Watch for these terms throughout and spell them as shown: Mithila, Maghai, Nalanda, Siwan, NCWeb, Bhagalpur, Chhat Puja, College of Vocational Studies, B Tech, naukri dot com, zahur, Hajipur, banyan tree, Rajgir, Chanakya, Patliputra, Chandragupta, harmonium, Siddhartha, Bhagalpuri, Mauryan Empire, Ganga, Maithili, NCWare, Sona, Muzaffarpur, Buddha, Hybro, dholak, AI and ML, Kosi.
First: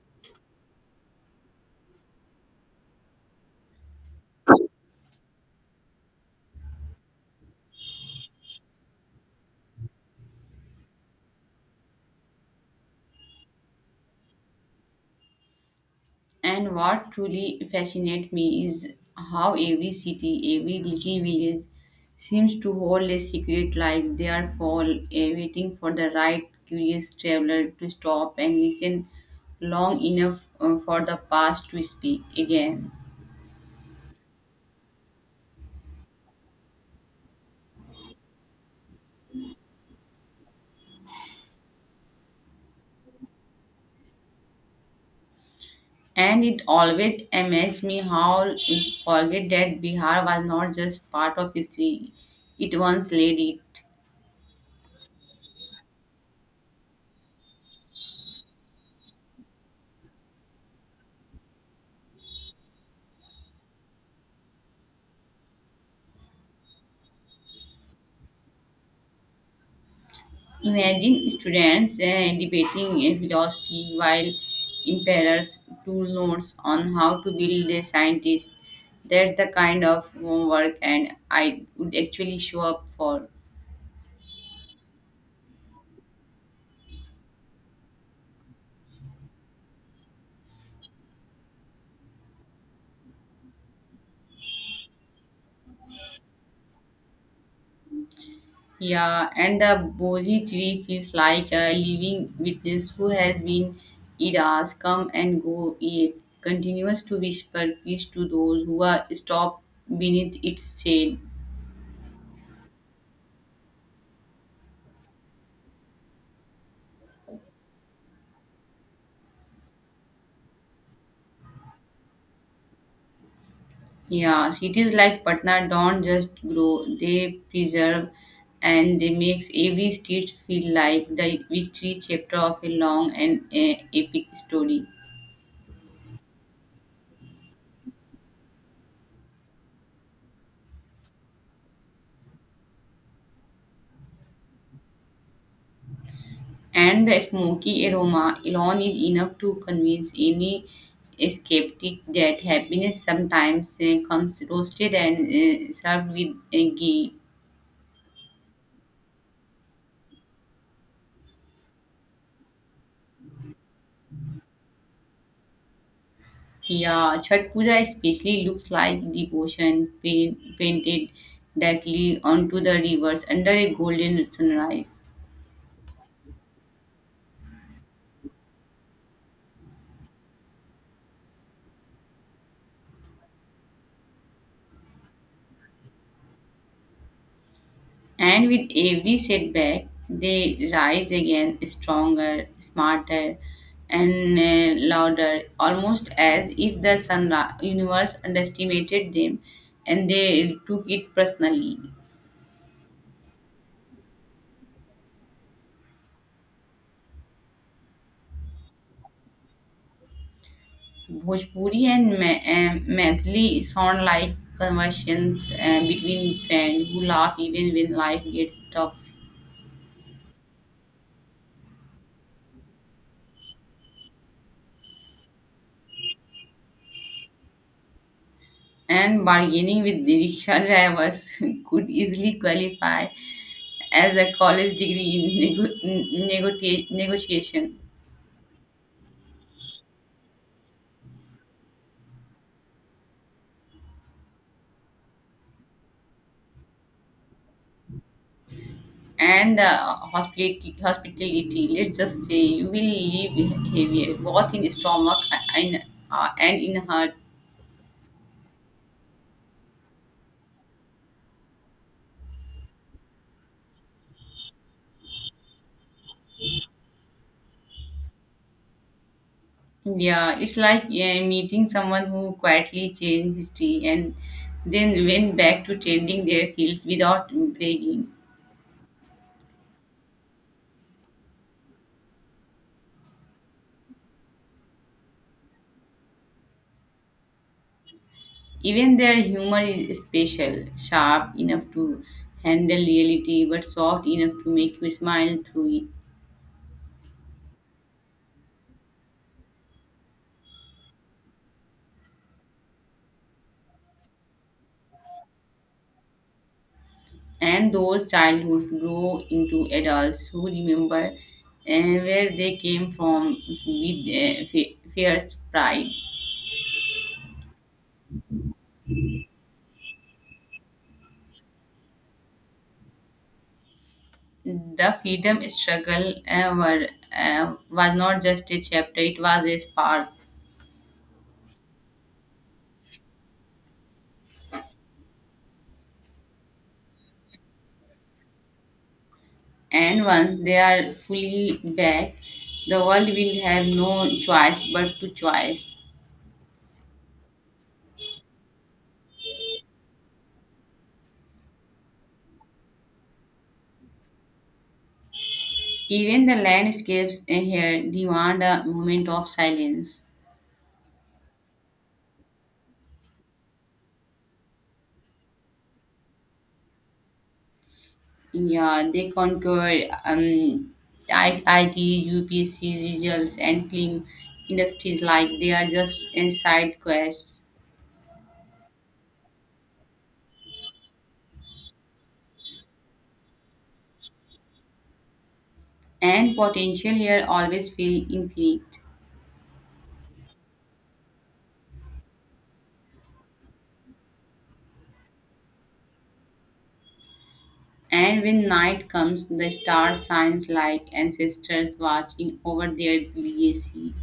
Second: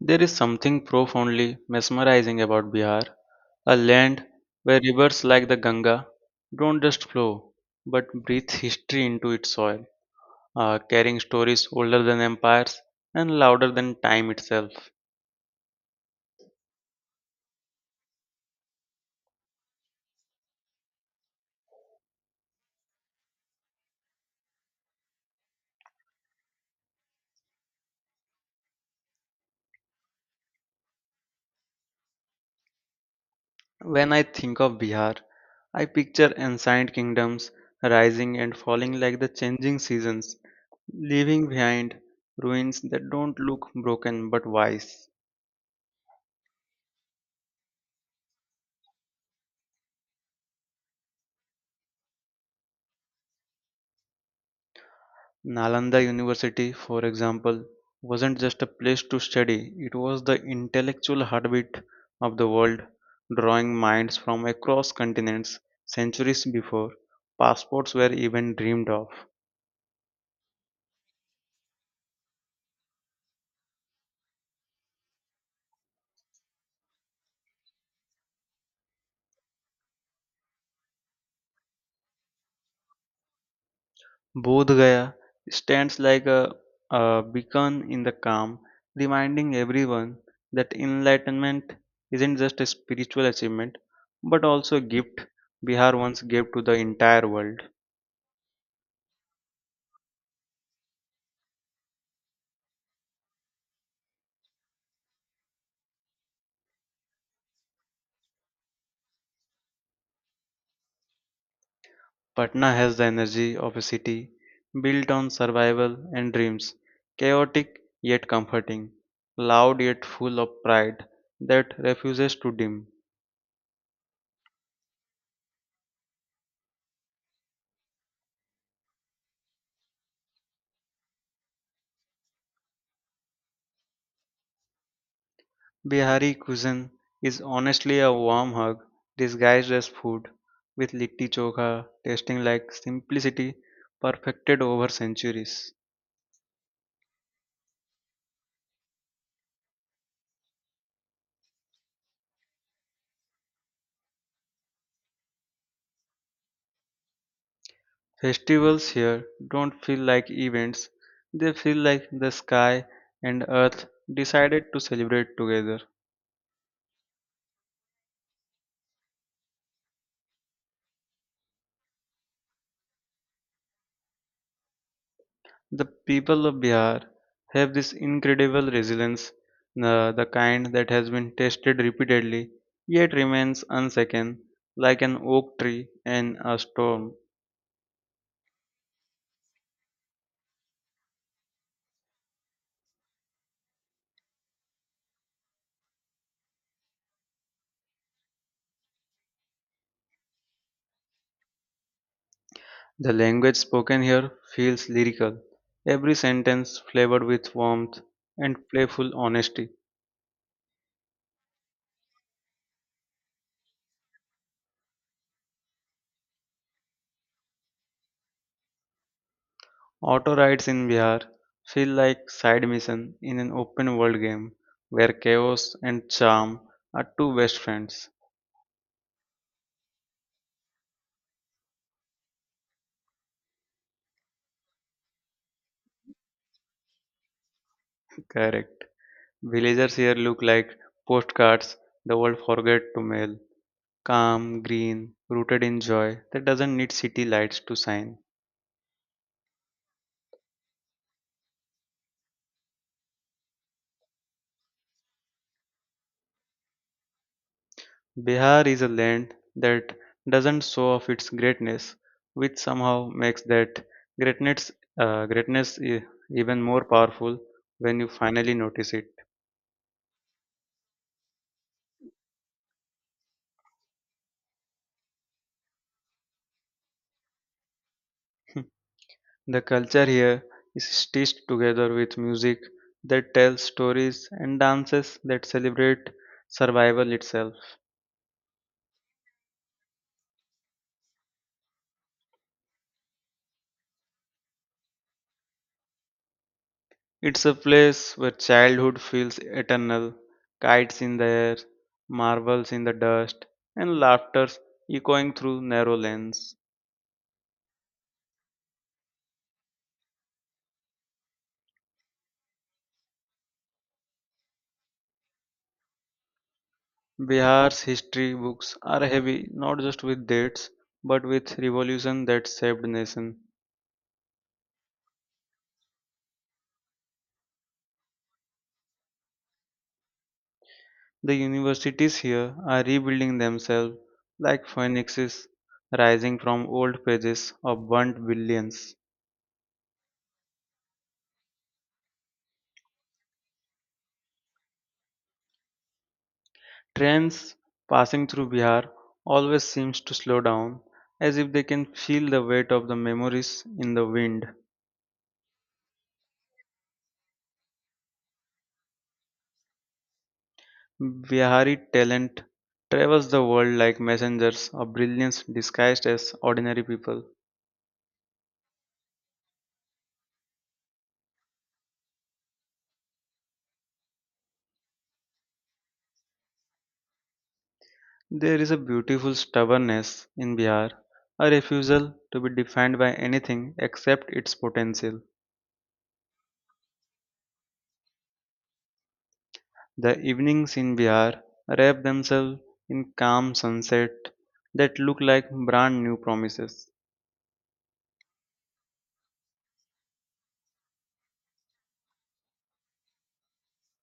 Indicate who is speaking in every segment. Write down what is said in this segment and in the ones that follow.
Speaker 1: There is something profoundly mesmerizing about Bihar, a land where rivers like the Ganga don't just flow but breathe history into its soil, carrying stories older than empires and louder than time itself.
Speaker 2: And what truly fascinates me is how every city, every little village seems to hold a secret like they are waiting for the right curious traveler to stop and listen long enough for the past to speak again.
Speaker 1: When I think of Bihar, I picture ancient kingdoms rising and falling like the changing seasons, leaving behind ruins that don't look broken but wise.
Speaker 2: And it always amazed me how we forget that Bihar was not just part of history, it once led it.
Speaker 1: Nalanda University, for example, wasn't just a place to study, it was the intellectual heartbeat of the world, drawing minds from across continents centuries before passports were even dreamed of.
Speaker 2: Imagine students debating a philosophy while imparers tool notes on how to build a scientist. That's the kind of homework, and I would actually show up for.
Speaker 1: Bodh Gaya stands like a beacon in the calm, reminding everyone that enlightenment isn't just a spiritual achievement but also a gift Bihar once gave to the entire world.
Speaker 2: Yeah, and the Bodhi tree feels like a living witness who has been eras come and go. It continues to whisper peace to those who are stopped beneath its shade.
Speaker 1: Patna has the energy of a city built on survival and dreams, chaotic yet comforting, loud yet full of pride that refuses to dim.
Speaker 2: Yeah, cities like Patna don't just grow, they preserve and they makes every street feel like the victory chapter of a long and epic story.
Speaker 1: Bihari cuisine is honestly a warm hug disguised as food, with litti chokha tasting like simplicity perfected over centuries.
Speaker 2: And the smoky aroma alone is enough to convince any skeptic that happiness sometimes comes roasted and served with ghee.
Speaker 1: Festivals here don't feel like events, they feel like the sky and earth decided to celebrate together.
Speaker 2: Yeah, Chhat Puja especially looks like devotion painted directly onto the rivers under a golden sunrise.
Speaker 1: The people of Bihar have this incredible resilience, the kind that has been tested repeatedly yet remains unshaken, like an oak tree in a storm.
Speaker 2: And with every setback, they rise again stronger, smarter, and louder, almost as if the sun universe underestimated them and they took it personally.
Speaker 1: The language spoken here feels lyrical, every sentence flavored with warmth and playful honesty.
Speaker 2: Bhojpuri and Maithili sound like conversations between friends who laugh even when life gets tough.
Speaker 1: Auto rides in Bihar feel like side mission in an open world game where chaos and charm are two best friends.
Speaker 2: And bargaining with rickshaw drivers could easily qualify as a college degree in negotiation.
Speaker 1: Correct. Villagers here look like postcards the world forgot to mail. Calm, green, rooted in joy that doesn't need city lights to shine.
Speaker 2: And hospitality, let's just say you will live heavier, both in stomach and, and in heart.
Speaker 1: Bihar is a land that doesn't show off its greatness, which somehow makes that greatness, uh, greatness e- even more powerful when you finally notice it.
Speaker 2: Yeah, it's like meeting someone who quietly changed history and then went back to tending their fields without bragging.
Speaker 1: The culture here is stitched together with music that tells stories and dances that celebrate survival itself.
Speaker 2: Even their humor is special, sharp enough to handle reality, but soft enough to make you smile through it.
Speaker 1: It's a place where childhood feels eternal, kites in the air, marbles in the dust, and laughter echoing through narrow lanes.
Speaker 2: And those childhoods grow into adults who remember where they came from with fierce pride.
Speaker 1: Bihar's history books are heavy not just with dates but with revolution that saved nation.
Speaker 2: The freedom struggle was not just a chapter, it was a spark.
Speaker 1: The universities here are rebuilding themselves like phoenixes rising from old pages of burnt billions.
Speaker 2: And once they are fully back, the world will have no choice but to choice.
Speaker 1: Trains passing through Bihar always seems to slow down, as if they can feel the weight of the memories in the wind.
Speaker 2: Even the landscapes in here demand a moment of silence.
Speaker 1: Bihari talent travels the world like messengers of brilliance disguised as ordinary people.
Speaker 2: Yeah, they conquered I- IT, UPC results, and film industries like they are just a side quests.
Speaker 1: There is a beautiful stubbornness in Bihar, a refusal to be defined by anything except its potential.
Speaker 2: And potential here always feel infinite.
Speaker 1: The evenings in Bihar wrap themselves in calm sunset that look like brand new promises.
Speaker 2: And when night comes, the stars shines like ancestors watching over their legacy.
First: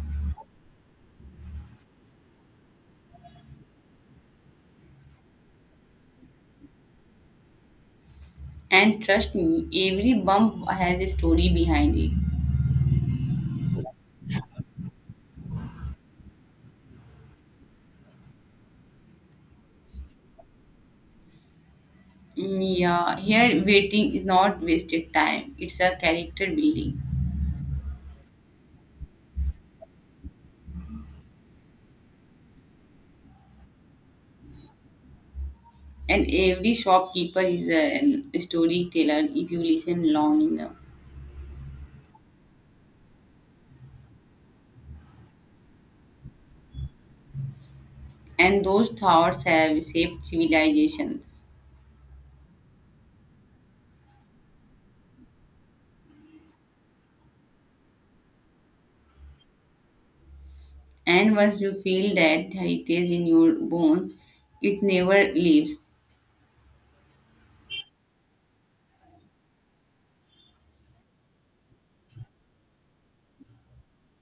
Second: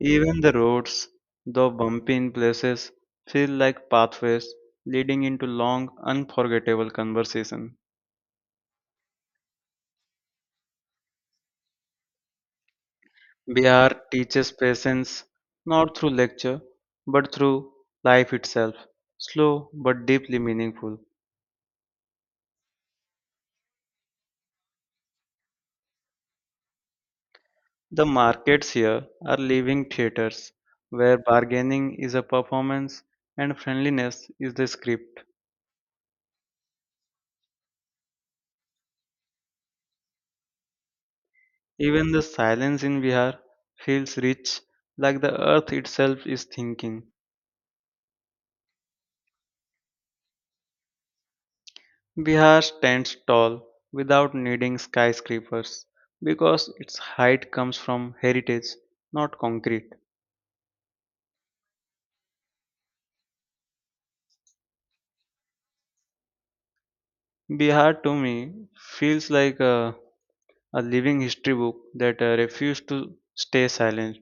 Speaker 1: Even the roads, though bumpy in places, feel like pathways leading into long, unforgettable conversation.
Speaker 2: And trust me, every bump has a story behind it.
Speaker 1: Bihar teaches patience not through lecture but through life itself, slow but deeply meaningful.
Speaker 2: Mm, yeah, here waiting is not wasted time, it's a character building.
Speaker 1: The markets here are living theaters where bargaining is a performance and friendliness is the script.
Speaker 2: And every shopkeeper is a storyteller if you listen long enough.
Speaker 1: Even the silence in Bihar feels rich, like the earth itself is thinking.
Speaker 2: And those thoughts have shaped civilizations.
Speaker 1: Bihar stands tall without needing skyscrapers because its height comes from heritage, not concrete.
Speaker 2: And once you feel that heritage in your bones, it never leaves.
Speaker 1: Bihar to me feels like a living history book that refused to stay silent,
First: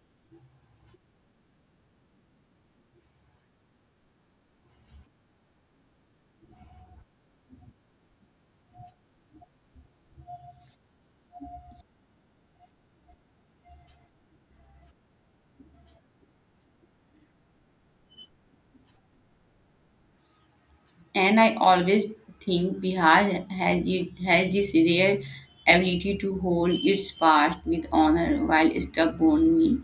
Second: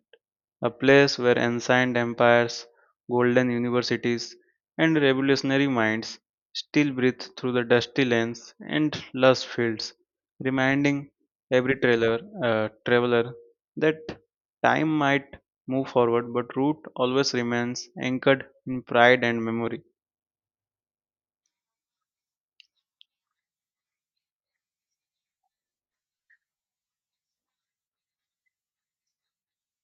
Speaker 1: a place where ancient empires, golden universities, and revolutionary minds still breathe through the dusty lanes and lush fields, reminding every traveler that time might move forward, but root always remains anchored in pride and memory.
Speaker 2: And I always think Bihar has this rare ability to hold its past with honor while stubbornly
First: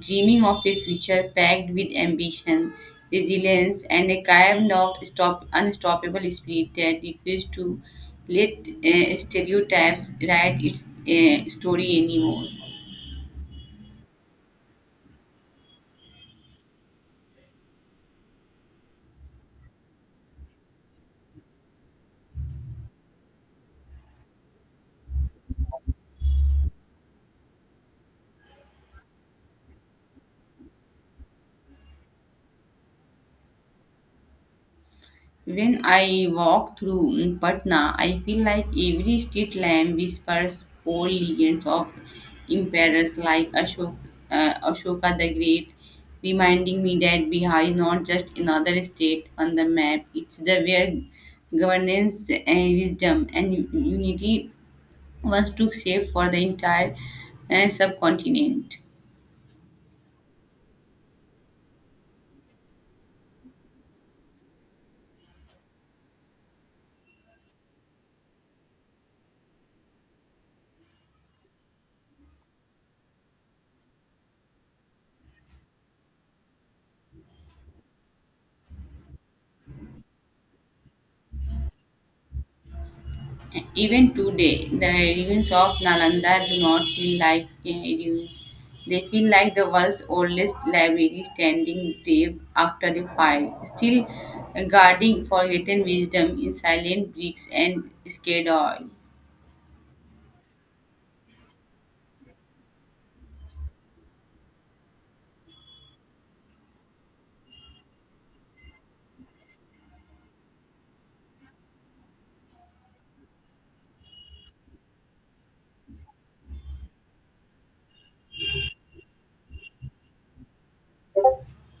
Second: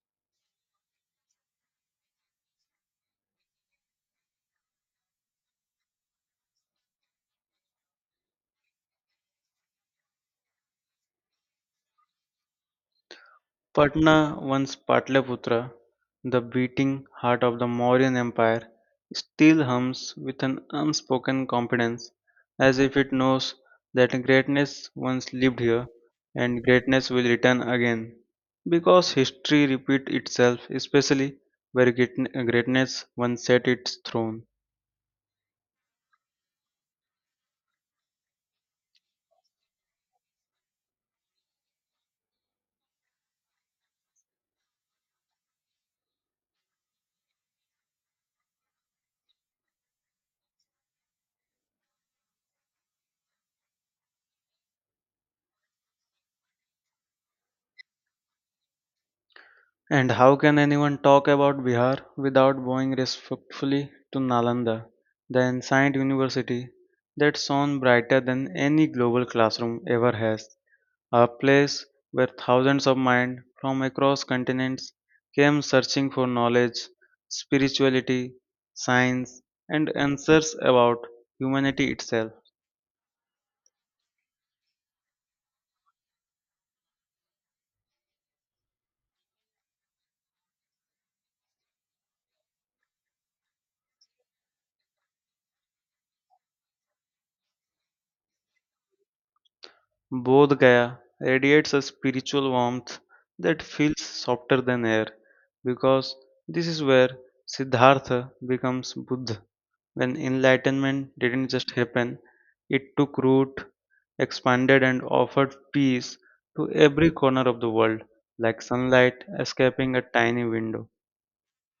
Speaker 2: dreaming of a future packed with ambition, resilience, and a kind of unstoppable spirit that refuses to let stereotypes write its story anymore.
Speaker 1: Patna, once Patliputra, the beating heart of the Mauryan Empire, still hums with an unspoken confidence, as if it knows that greatness once lived here and greatness will return again. Because history repeats itself, especially where greatness once set its throne.
Speaker 2: When I walk through Patna, I feel like every street lamp whispers old legends of emperors like Ashoka the Great, reminding me that Bihar is not just another state on the map, it's the where governance and wisdom and unity once took shape for the entire subcontinent.
Speaker 1: And how can anyone talk about Bihar without bowing respectfully to Nalanda, the ancient university that shone brighter than any global classroom ever has, a place where thousands of minds from across continents came searching for knowledge, spirituality, science, and answers about humanity itself?
Speaker 2: Even today, the ruins of Nalanda do not feel like ruins. They feel like the world's oldest library standing brave after the fire, still guarding forgotten wisdom in silent bricks and scared oil.
Speaker 1: Bodh Gaya radiates a spiritual warmth that feels softer than air because this is where Siddhartha becomes Buddha. When enlightenment didn't just happen, it took root, expanded, and offered peace to every corner of the world, like sunlight escaping a tiny window.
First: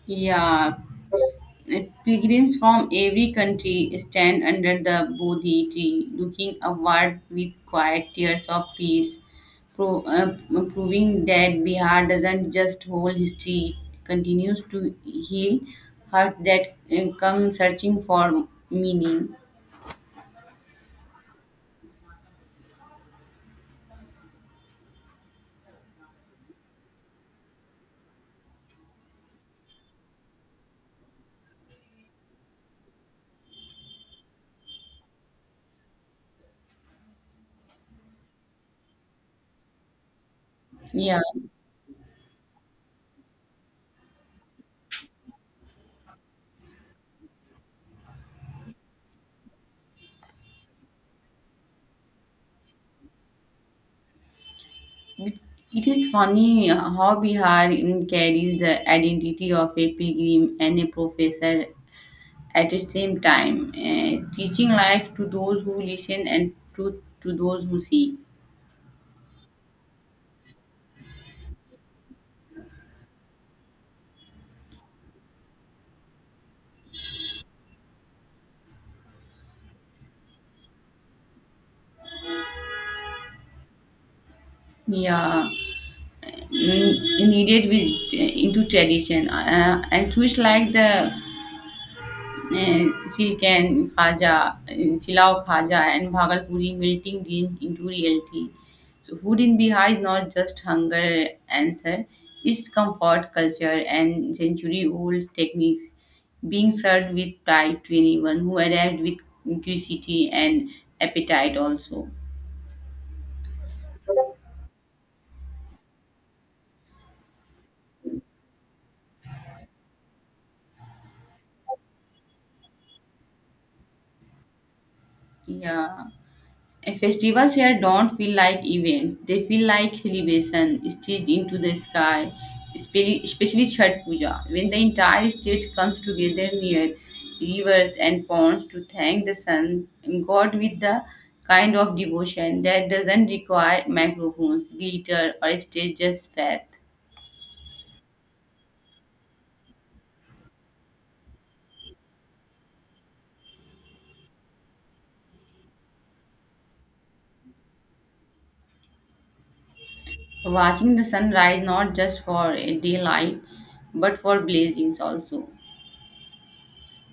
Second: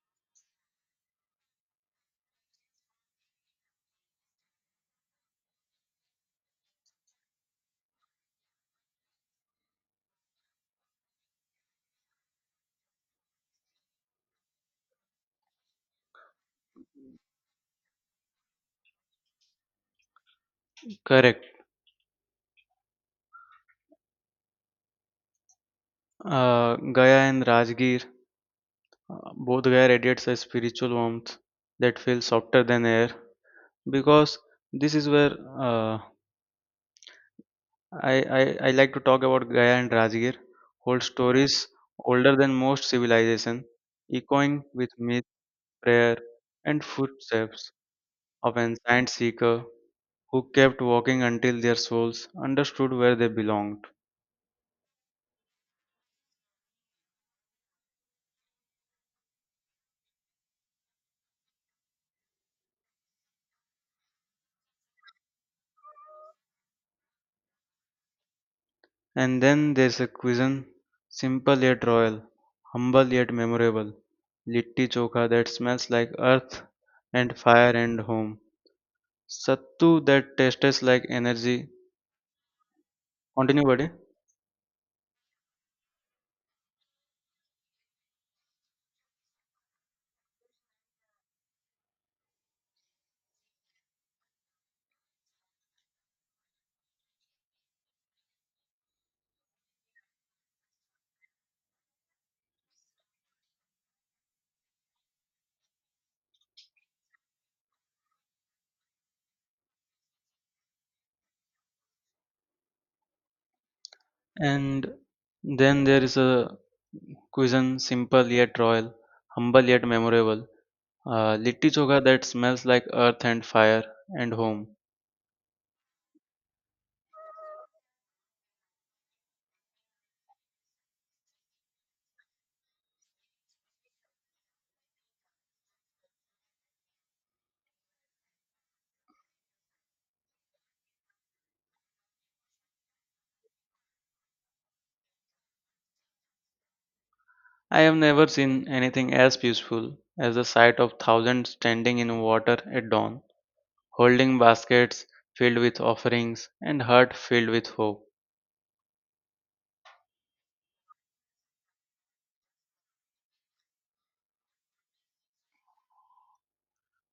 Speaker 2: Yeah, Pilgrims from every country stand under the Bodhi tree, looking upward with quiet tears of peace, pro- uh, proving that Bihar doesn't just hold history, it continues to heal hearts that come searching for meaning.
Speaker 1: Correct. Gaya and Rajgir, both Gaya radiates a spiritual warmth that feels softer than air because this is where uh, I like to talk about Gaya and Rajgir, old
Speaker 2: Yeah,
Speaker 1: stories older than most civilization, echoing with myth, prayer, and footsteps of ancient seeker who kept walking until their souls understood where they belonged.
Speaker 2: it it is funny how Bihar carries the identity of a pilgrim and a professor at the same time, teaching life to those who listen and truth to those who see.
Speaker 1: And then there's a cuisine, simple yet royal, humble yet memorable, litti chokha that smells like earth and fire and home, sattu that tastes like energy. Continue, buddy.
Speaker 2: Yeah, in- needed with into tradition and choose like the Silao Khaja, and Bhagalpuri melting dream into reality. So, food in Bihar is not just hunger answer, it's comfort, culture, and century old techniques being served with pride to anyone who arrived with curiosity and appetite, also.
Speaker 1: And then there is a cuisine simple yet royal, humble yet memorable. Litti choka that smells like earth and fire and home.
Speaker 2: Yeah. Festivals here don't feel like event; they feel like celebration stitched into the sky. Especially Chhat Puja, when the entire state comes together near rivers and ponds to thank the sun and God with the kind of devotion that doesn't require microphones, glitter, or stage, just faith.
Speaker 1: I have never seen anything as peaceful as the sight of thousands standing in water at dawn, holding baskets filled with offerings and heart filled with hope.
Speaker 2: Watching the sunrise not just for a daylight, but for blazings also.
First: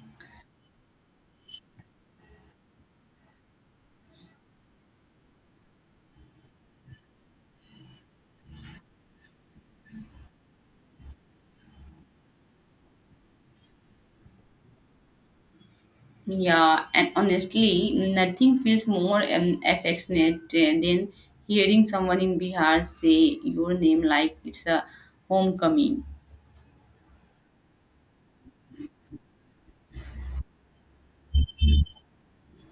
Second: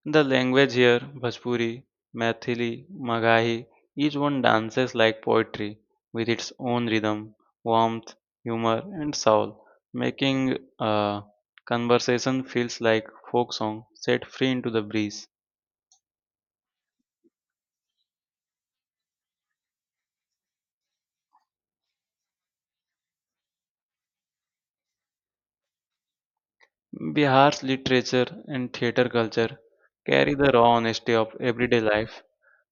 Speaker 1: The language here, Bhojpuri, Maithili, Magahi, each one dances like poetry with its own rhythm, warmth, humor, and soul, making conversation feels like folk song set free into the breeze.
Speaker 2: Yeah, and honestly, nothing feels more affectionate than hearing someone in Bihar say your name like it's a homecoming.
Speaker 1: Bihar's literature and theater culture carry the raw honesty of everyday life,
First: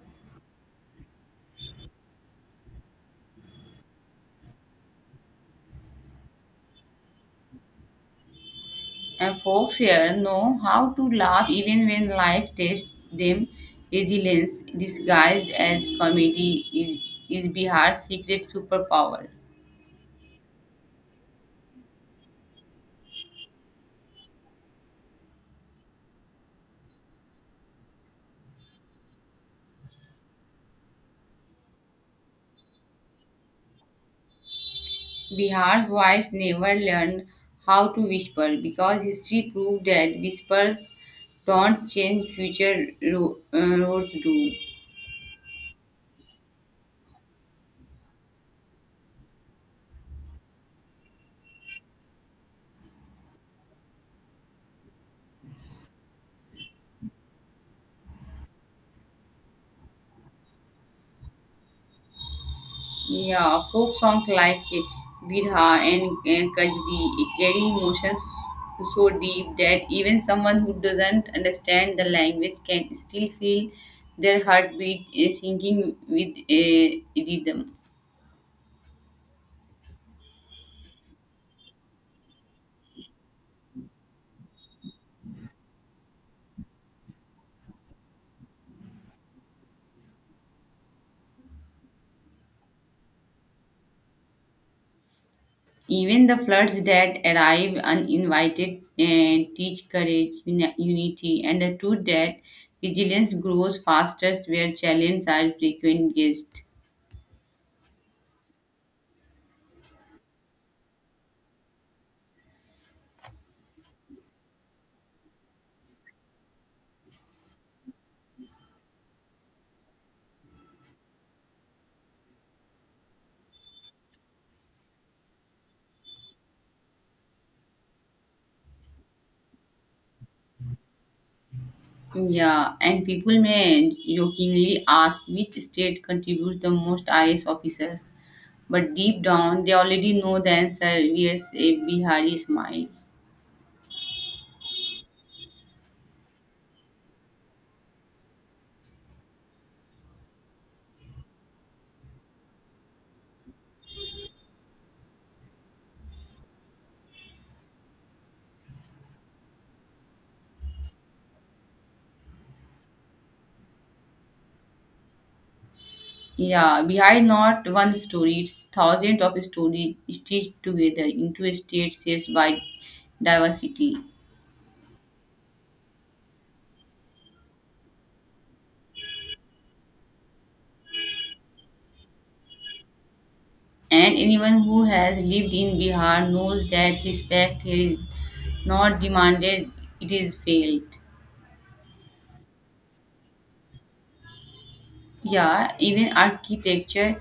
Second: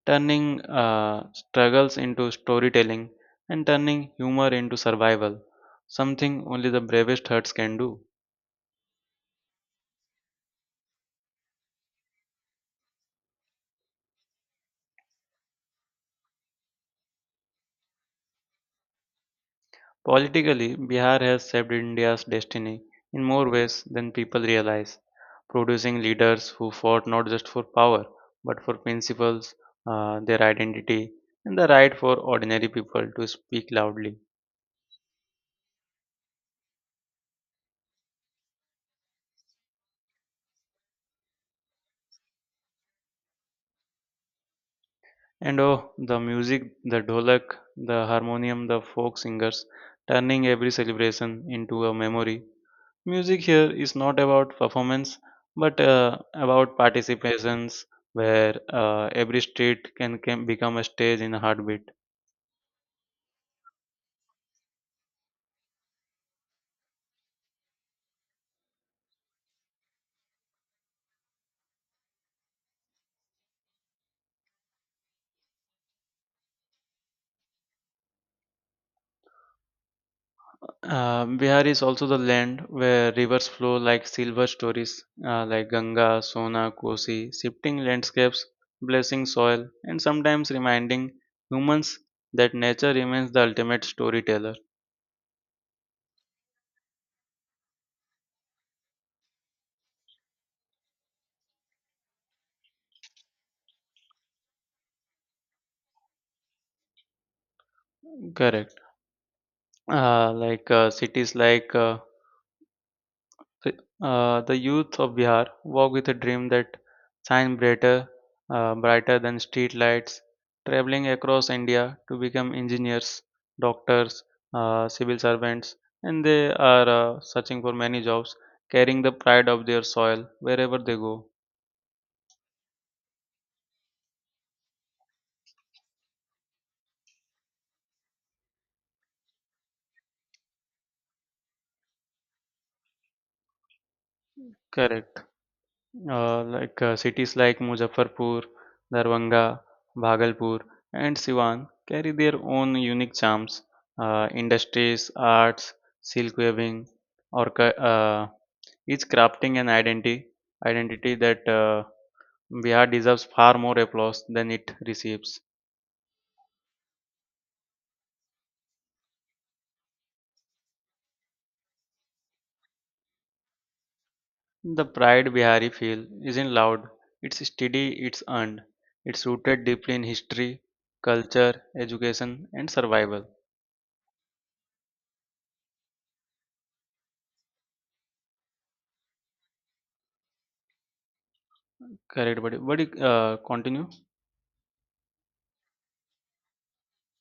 Speaker 1: turning struggles into storytelling and turning humor into survival, something only the bravest hearts can do.
Speaker 2: And folks here know how to laugh even when life tests them. Resilience disguised as comedy is Bihar's secret superpower.
Speaker 1: Politically, Bihar has shaped India's destiny in more ways than people realize, producing leaders who fought not just for power but for principles, their identity, and the right for ordinary people to speak loudly.
Speaker 2: Bihar's voice never learned how to whisper because history proved that whispers don't change, future roads do.
Speaker 1: And oh, the music, the dholak, the harmonium, the folk singers, turning every celebration into a memory. Music here is not about performance, but about participations, where every street can become a stage in a heartbeat.
Speaker 2: Yeah, folk songs like Bidha and Kajdi carry emotions so deep that even someone who doesn't understand the language can still feel their heartbeat syncing with a rhythm.
Speaker 1: Bihar is also the land where rivers flow like silver stories, like Ganga, Sona, Kosi, shifting landscapes, blessing soil, and sometimes reminding humans that nature remains the ultimate storyteller.
Speaker 2: Even the floods that arrive uninvited teach courage, unity, and the truth that resilience grows fastest where challenges are frequent guests.
Speaker 1: Correct. Uh, like uh, cities like uh, So, the youth of Bihar walk with a dream that shine brighter, brighter than street lights, traveling across India to become engineers, doctors, civil servants, and they are searching for many jobs, carrying the pride of their soil wherever they go.
Speaker 2: Yeah, and people may jokingly ask which state contributes the most IAS officers, but deep down they already know the answer. Yes, a Bihari smile.
Speaker 1: Correct. Cities like Muzaffarpur, Darbhanga, Bhagalpur, and Siwan carry their own unique charms. Industries, arts, silk weaving, or each crafting an identity that Bihar deserves far more applause than it receives.
Speaker 2: Yeah, Bihar is not one story; it's thousands of stories stitched together into a state shaped by diversity.
Speaker 1: The pride Bihari feel isn't loud; it's steady, it's earned, it's rooted deeply in history, culture, education, and survival.
Speaker 2: And anyone who has lived in Bihar knows that respect here is not demanded; it is failed.
Speaker 1: Correct, buddy. Buddy, continue.
Speaker 2: Yeah, even architecture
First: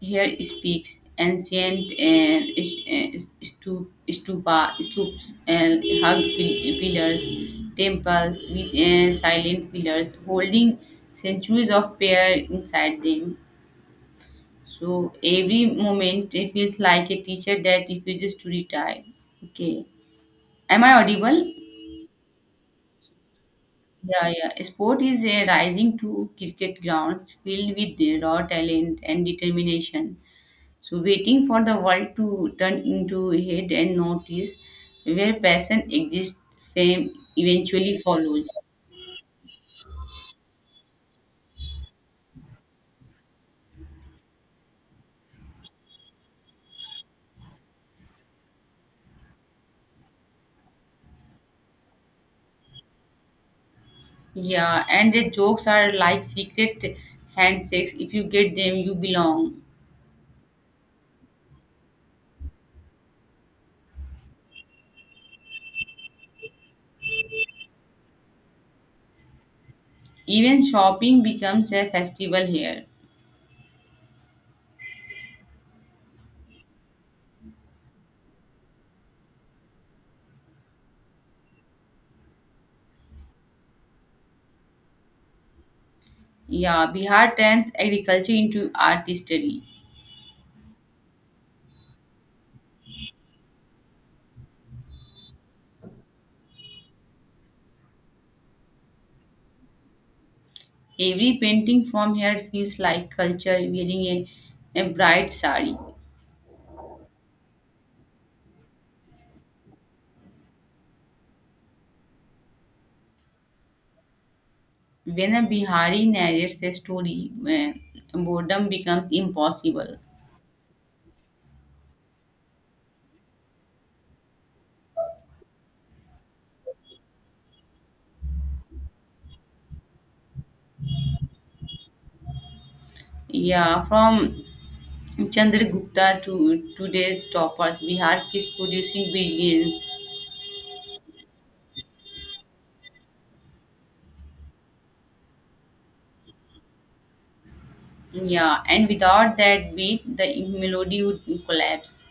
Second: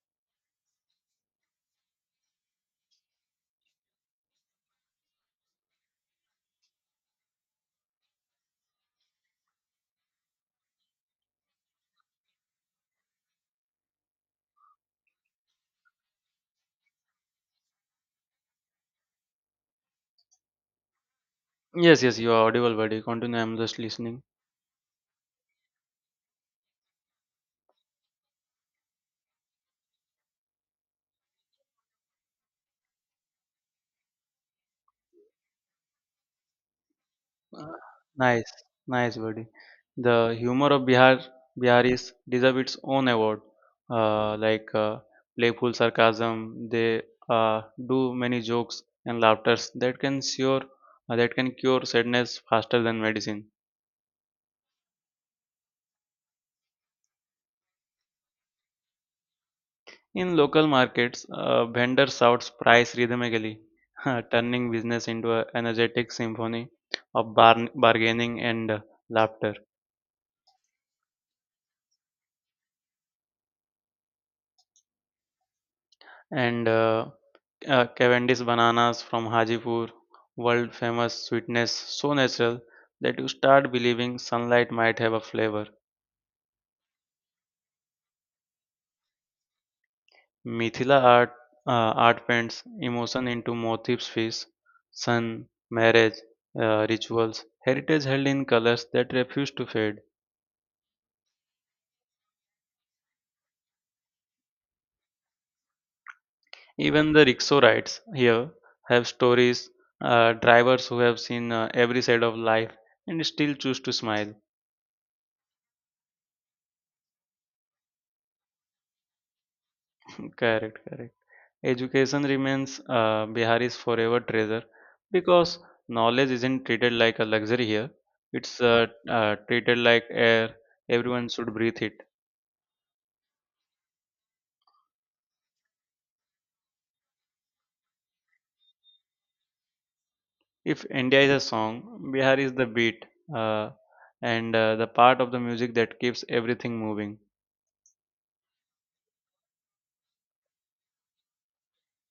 Speaker 2: here speaks ancient and stupa, stoops, and hug pillars, temples with silent pillars holding centuries of prayer inside them. So every moment it feels like a teacher that refuses to retire. Okay, am I audible?
Speaker 1: Yes, yes, you are audible, buddy. Continue. I'm just listening.
Speaker 2: Yeah, yeah. Sport is a rising to cricket grounds filled with raw talent and determination. So waiting for the world to turn into head and notice where passion exists, fame
Speaker 1: Uh,
Speaker 2: eventually follows.
Speaker 1: nice, nice, buddy. The humor of Bihar, Biharis deserve its own award. Uh, like uh, Playful sarcasm, they uh, do many jokes and laughters that can that can cure sadness faster than medicine.
Speaker 2: Yeah, and the jokes are like secret handshakes. If you get them, you belong.
Speaker 1: In local markets, a vendor shouts price rhythmically, turning business into an energetic symphony of bargaining and laughter.
Speaker 2: Even shopping becomes a festival here.
Speaker 1: And Cavendish bananas from Hajipur, world famous sweetness, so natural that you start believing sunlight might have a flavor.
Speaker 2: Yeah, Bihar turns agriculture into artistry.
Speaker 1: Mithila art paints emotion into motifs, fish, sun, marriage, rituals, heritage held in colors that refuse to fade.
Speaker 2: Every painting from here feels like culture wearing a bright sari.
Speaker 1: Even the rickshaw rides here have stories, drivers who have seen every side of life and still choose to smile.
Speaker 2: When a Bihari narrates a story, boredom becomes impossible.
Speaker 1: Correct, correct. Education remains Bihari's forever treasure because knowledge isn't treated like a luxury here. It's treated like air. Everyone should breathe it.
Speaker 2: Yeah, from Chandragupta to today's toppers, Bihar keeps producing brilliance.
Speaker 1: If India is a song, Bihar is the beat uh, and the part of the music that keeps everything moving.
Speaker 2: Yeah, and without that beat, the melody would collapse.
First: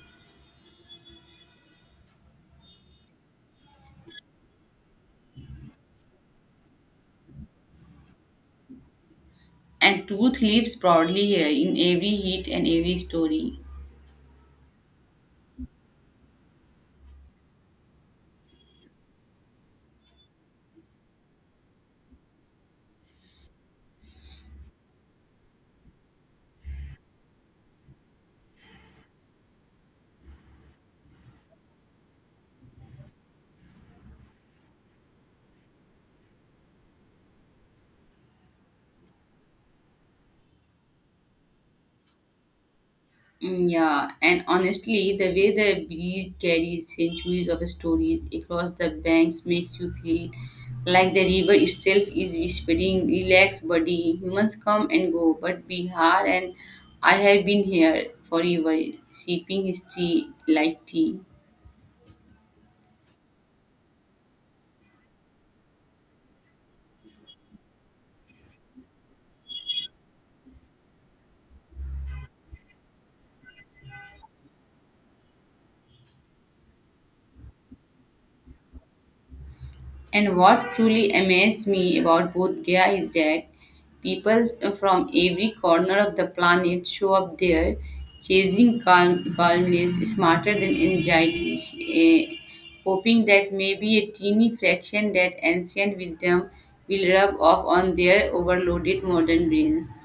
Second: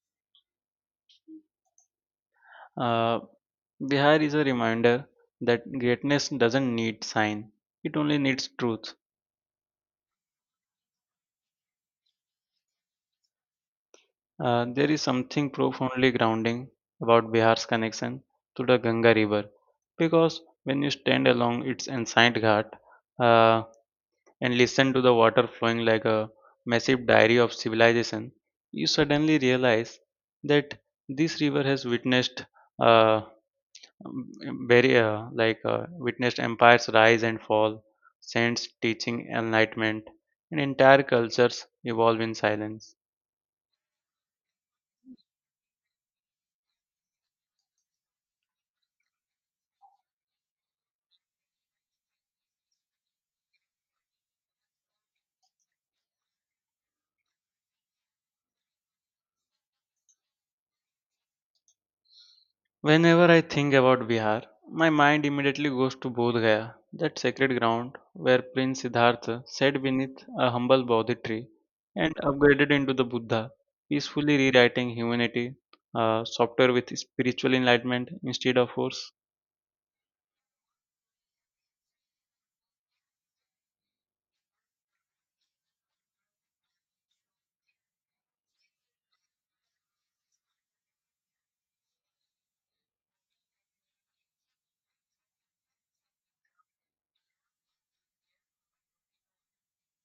Speaker 1: Uh, Vihar is a reminder that greatness doesn't need sign, it only needs truth.
Speaker 2: And truth lives proudly here in every hit and every story.
Speaker 1: There is something profoundly grounding about Bihar's connection to the Ganga River because when you stand along its ancient ghat uh, and listen to the water flowing like a massive diary of civilization, you suddenly realize that this river has witnessed uh, um, very like witnessed empires rise and fall, saints teaching enlightenment, and entire cultures evolve in silence.
Speaker 2: Mm, yeah, and honestly, the way the breeze carries centuries of stories across the banks makes you feel like the river itself is whispering, "Relax, buddy. Humans come and go, but Bihar and I have been here forever, sipping history like tea."
Speaker 1: Whenever I think about Bihar, my mind immediately goes to Bodh Gaya, that sacred ground where Prince Siddhartha sat beneath a humble Bodhi tree and upgraded into the Buddha, peacefully rewriting humanity, software with spiritual enlightenment instead of force.
Speaker 2: And what truly amazed me about both Gaya is that people from every corner of the planet show up there chasing calmness smarter than anxiety, eh, hoping that maybe a teeny fraction that ancient wisdom will rub off on their overloaded modern brains.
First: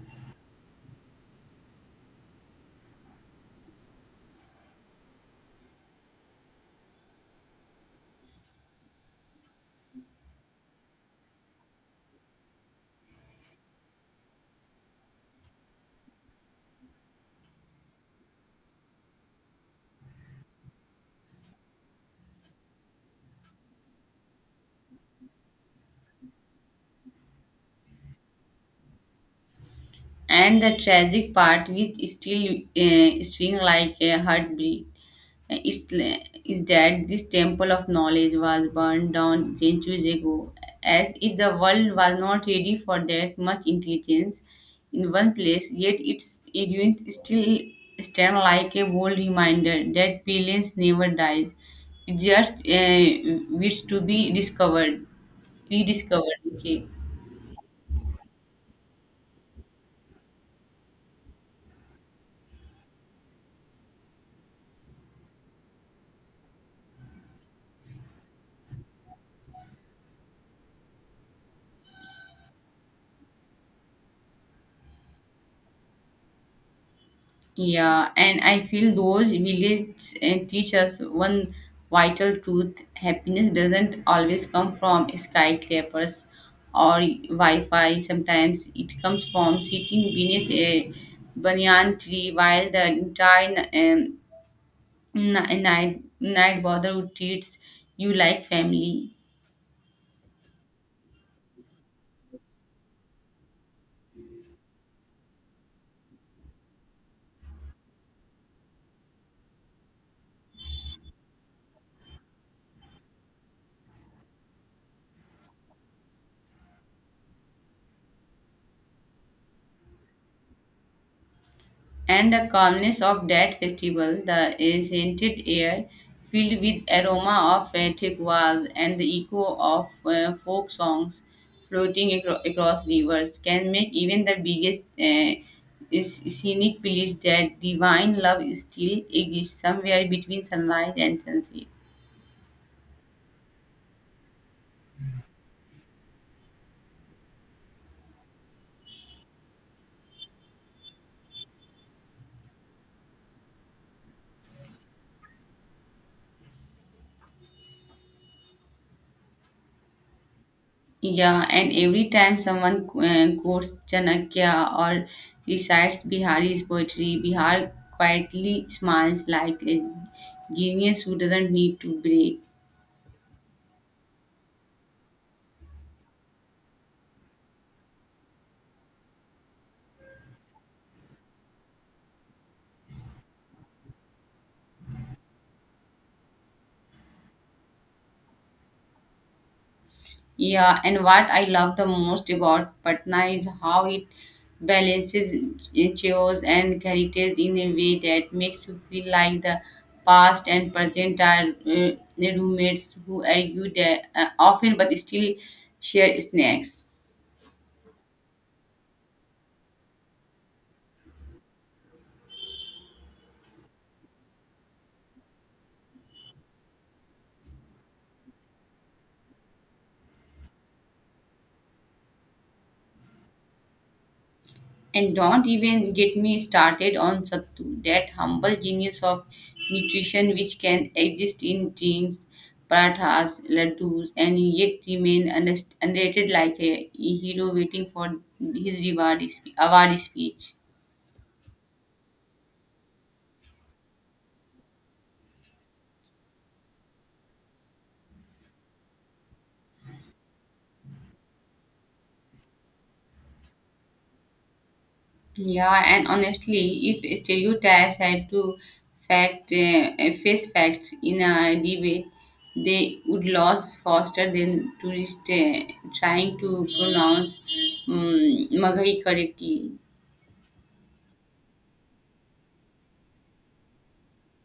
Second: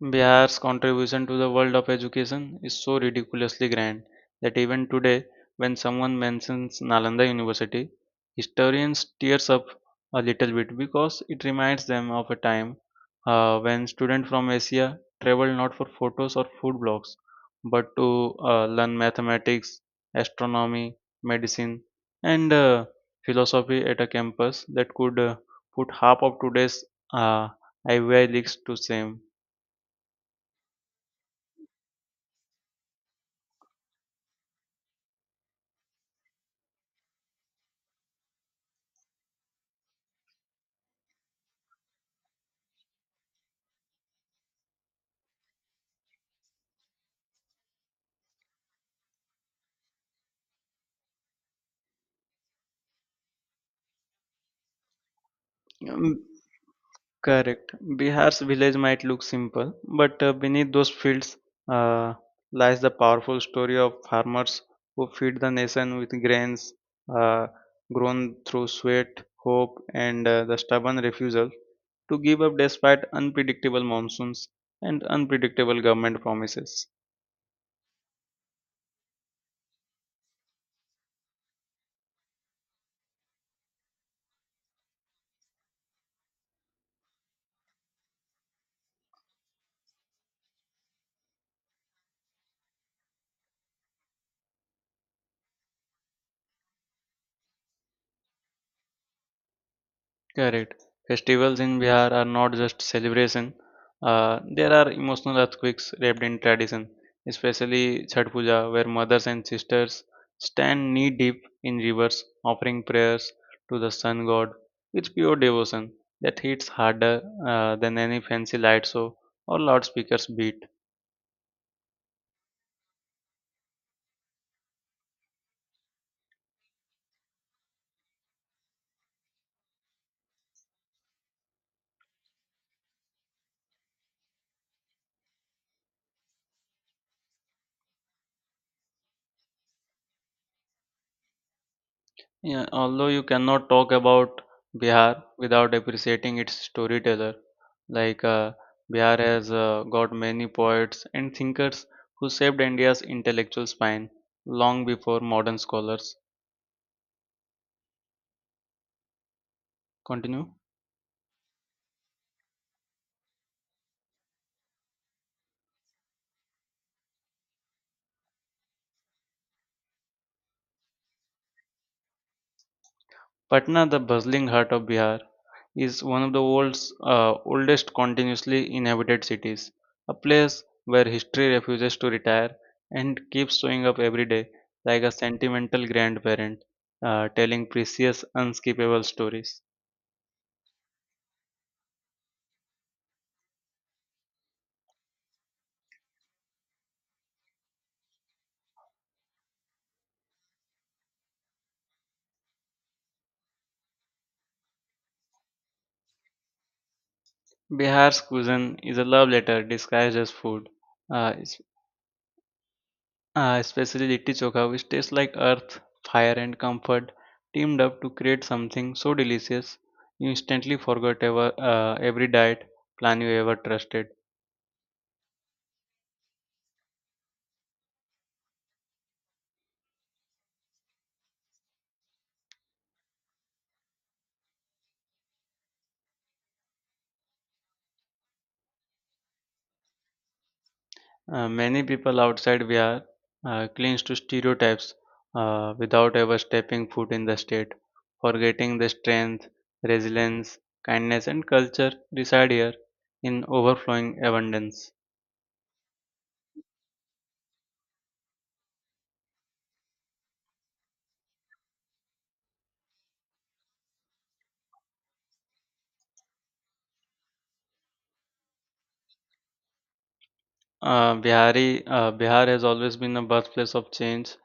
Speaker 1: Bihar's contribution to the world of education is so ridiculously grand that even today, when someone mentions Nalanda University, historians tears up a little bit because it reminds them of a time when students from Asia traveled not for photos or food blogs but to learn mathematics, astronomy, medicine, and philosophy at a campus that could put half of today's uh, Ivy Leagues to shame.
Speaker 2: And the tragic part which still string like a heartbeat uh, is, is that this temple of knowledge was burned down centuries ago, as if the world was not ready for that much intelligence in one place. Yet its ruins still stand like a bold reminder that brilliance never dies, it just waits to be discovered
Speaker 1: Um,
Speaker 2: rediscovered. Okay.
Speaker 1: Correct. Bihar's village might look simple, but beneath those fields uh, lies the powerful story of farmers who feed the nation with grains uh, grown through sweat, hope, and the stubborn refusal to give up despite unpredictable monsoons and unpredictable government promises.
Speaker 2: Yeah, and I feel those villages teach us one vital truth: happiness doesn't always come from skyscrapers or Wi Fi. Sometimes it comes from sitting beneath a banyan tree while the entire night bother treats you like family.
Speaker 1: Correct. Festivals in Bihar are not just celebration. There are emotional earthquakes wrapped in tradition, especially Chhath Puja, where mothers and sisters stand knee deep in rivers, offering prayers to the sun god with pure devotion that hits harder than any fancy light show or loudspeakers beat.
Speaker 2: And the calmness of that festival, the scented air filled with aroma of thick and the echo of folk songs floating across rivers can make even the biggest is scenic belief that divine love still exists somewhere between sunrise and sunset.
Speaker 1: Yeah, although you cannot talk about Bihar without appreciating its storyteller, like uh, Bihar has got many poets and thinkers who shaped India's intellectual spine long before modern scholars. Continue.
Speaker 2: Yeah, and every time someone quotes Chanakya or recites Bihari's poetry, Bihar quietly smiles like a genius who doesn't need to break.
Speaker 1: Patna, the bustling heart of Bihar, is one of the world's oldest continuously inhabited cities, a place where history refuses to retire and keeps showing up every day like a sentimental grandparent telling precious, unskippable stories.
Speaker 2: Yeah, and what I love the most about Patna is how it balances chaos and heritage in a way that makes you feel like the past and present are roommates who argue often but still share snacks.
Speaker 1: Bihar's cuisine is a love letter disguised as food, uh, it's, Ah, especially litti chokha, which tastes like earth, fire, and comfort, teamed up to create something so delicious you instantly forgot every diet plan you ever trusted.
Speaker 2: And don't even get me started on sattu, that humble genius of nutrition which can exist in drinks, parathas, laddus, and yet remain underrated like a hero waiting for his award speech.
Speaker 1: Many people outside Bihar cling to stereotypes without ever stepping foot in the state, forgetting the strength, resilience, kindness, and culture reside here in overflowing abundance.
Speaker 2: Yeah, and honestly, if stereotypes had to fact face facts in a debate, they would lose faster than tourists trying to pronounce um, Maghai correctly.
Speaker 1: Bihar has always been a birthplace of change,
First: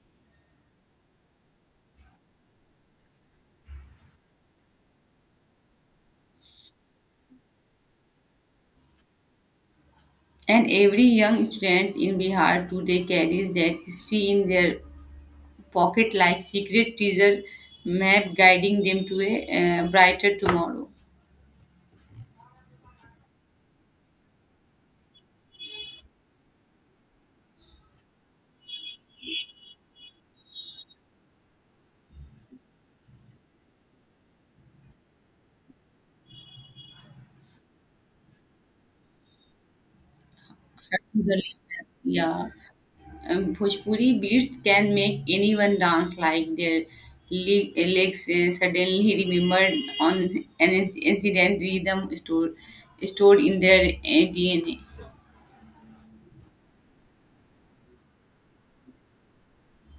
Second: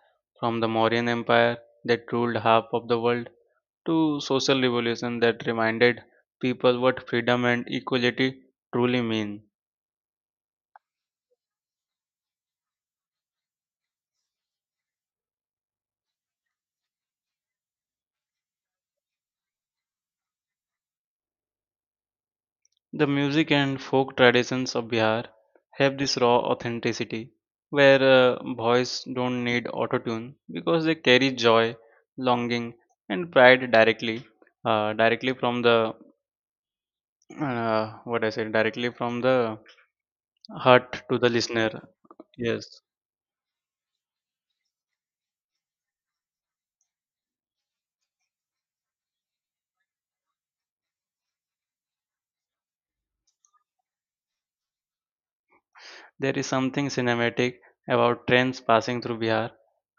Speaker 1: from the Mauryan Empire that ruled half of the world to social revolution that reminded people what freedom and equality truly mean.
Speaker 2: And every young student in Bihar today carries that history in their pocket like secret teaser map guiding them to a brighter tomorrow.
Speaker 1: The music and folk traditions of Bihar have this raw authenticity, where boys don't need autotune because they carry joy, longing, and pride directly, directly from the what I said, directly from the
Speaker 2: Back
Speaker 1: hurt to
Speaker 2: to
Speaker 1: the
Speaker 2: the listener.
Speaker 1: listener.
Speaker 2: Yeah.
Speaker 1: Yes,
Speaker 2: Bhojpuri beats can make anyone dance like their le- legs suddenly remembered on an incident rhythm stored in their DNA.
Speaker 1: there is something cinematic about trains passing through Bihar,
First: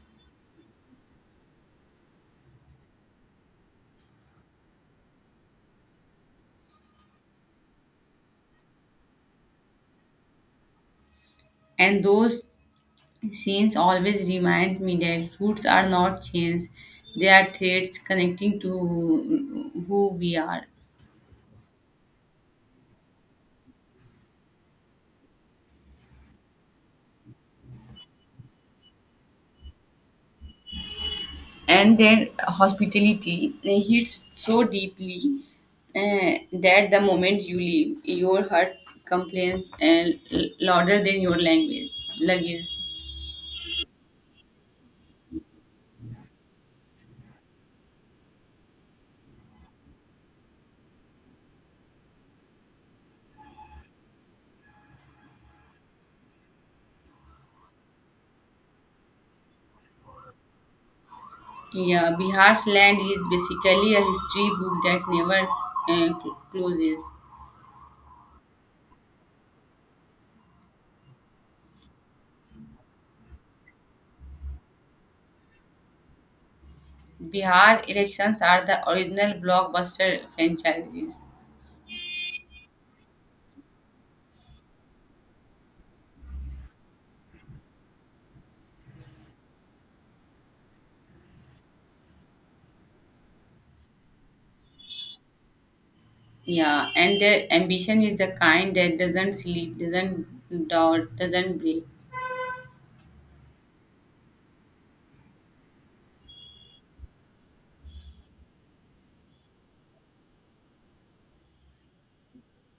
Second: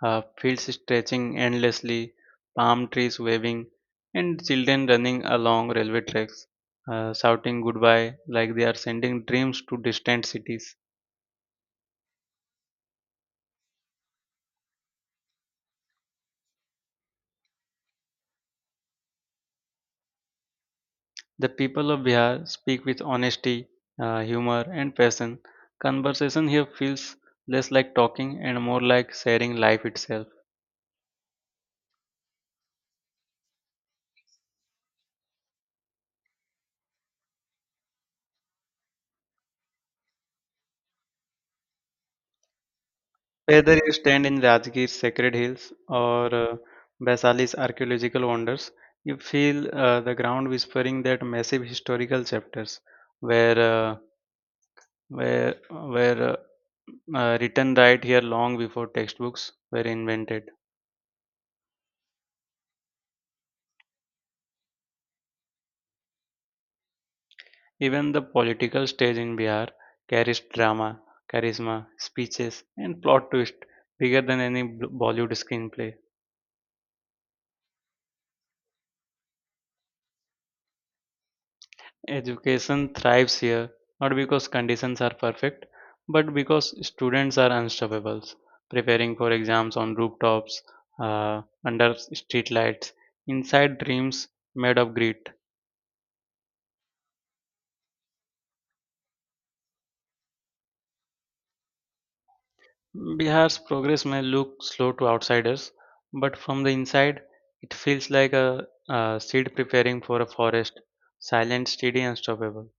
Speaker 1: fields stretching endlessly, palm trees waving, and children running along railway tracks, shouting goodbye like they are sending dreams to distant cities.
Speaker 2: And those scenes always reminds me that roots are not chains; they are threads connecting to who we are.
Speaker 1: The people of Bihar speak with honesty, humor, and passion. Conversation here feels less like talking and more like sharing life itself.
Speaker 2: And their hospitality hits so deeply that the moment you leave, your heart complains and louder than your language luggage.
Speaker 1: Whether you stand in Rajgir's sacred hills or Vaisali's archaeological wonders, you feel the ground whispering that massive historical chapters were uh, were written right here long before textbooks were invented.
Speaker 2: Yeah, Bihar's land is basically a history book that never closes.
Speaker 1: Even the political stage in Bihar carries drama, charisma, speeches, and plot twist bigger than any Bollywood screenplay.
Speaker 2: Bihar elections are the original blockbuster franchises.
Speaker 1: Education thrives here, not because conditions are perfect, but because students are unstoppable. Preparing for exams on rooftops, under streetlights, inside dreams made of grit.
Speaker 2: Yeah, and their ambition is the kind that doesn't sleep, doesn't doubt, doesn't break.
Speaker 1: Bihar's progress may look slow to outsiders, but from the inside, it feels like a seed preparing for a forest, silent, steady, unstoppable.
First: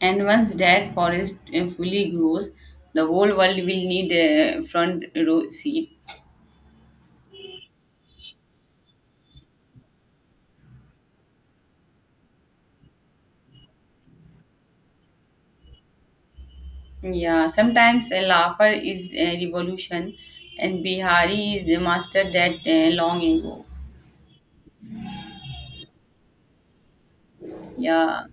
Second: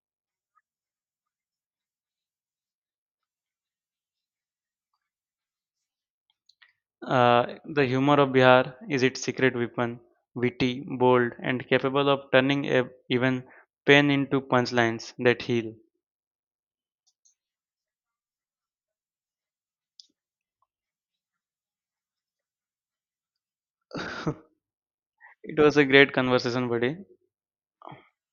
Speaker 2: And once that forest fully grows, the whole world will need a front row seat.
Speaker 1: The humor of Bihar is its secret weapon, witty, bold, and capable of turning even pain into punchlines that heal.
Speaker 2: Yeah, sometimes a laugher is a revolution, and Bihari is a master that long ago.
Speaker 1: It was a great conversation, buddy.
Speaker 2: Yeah.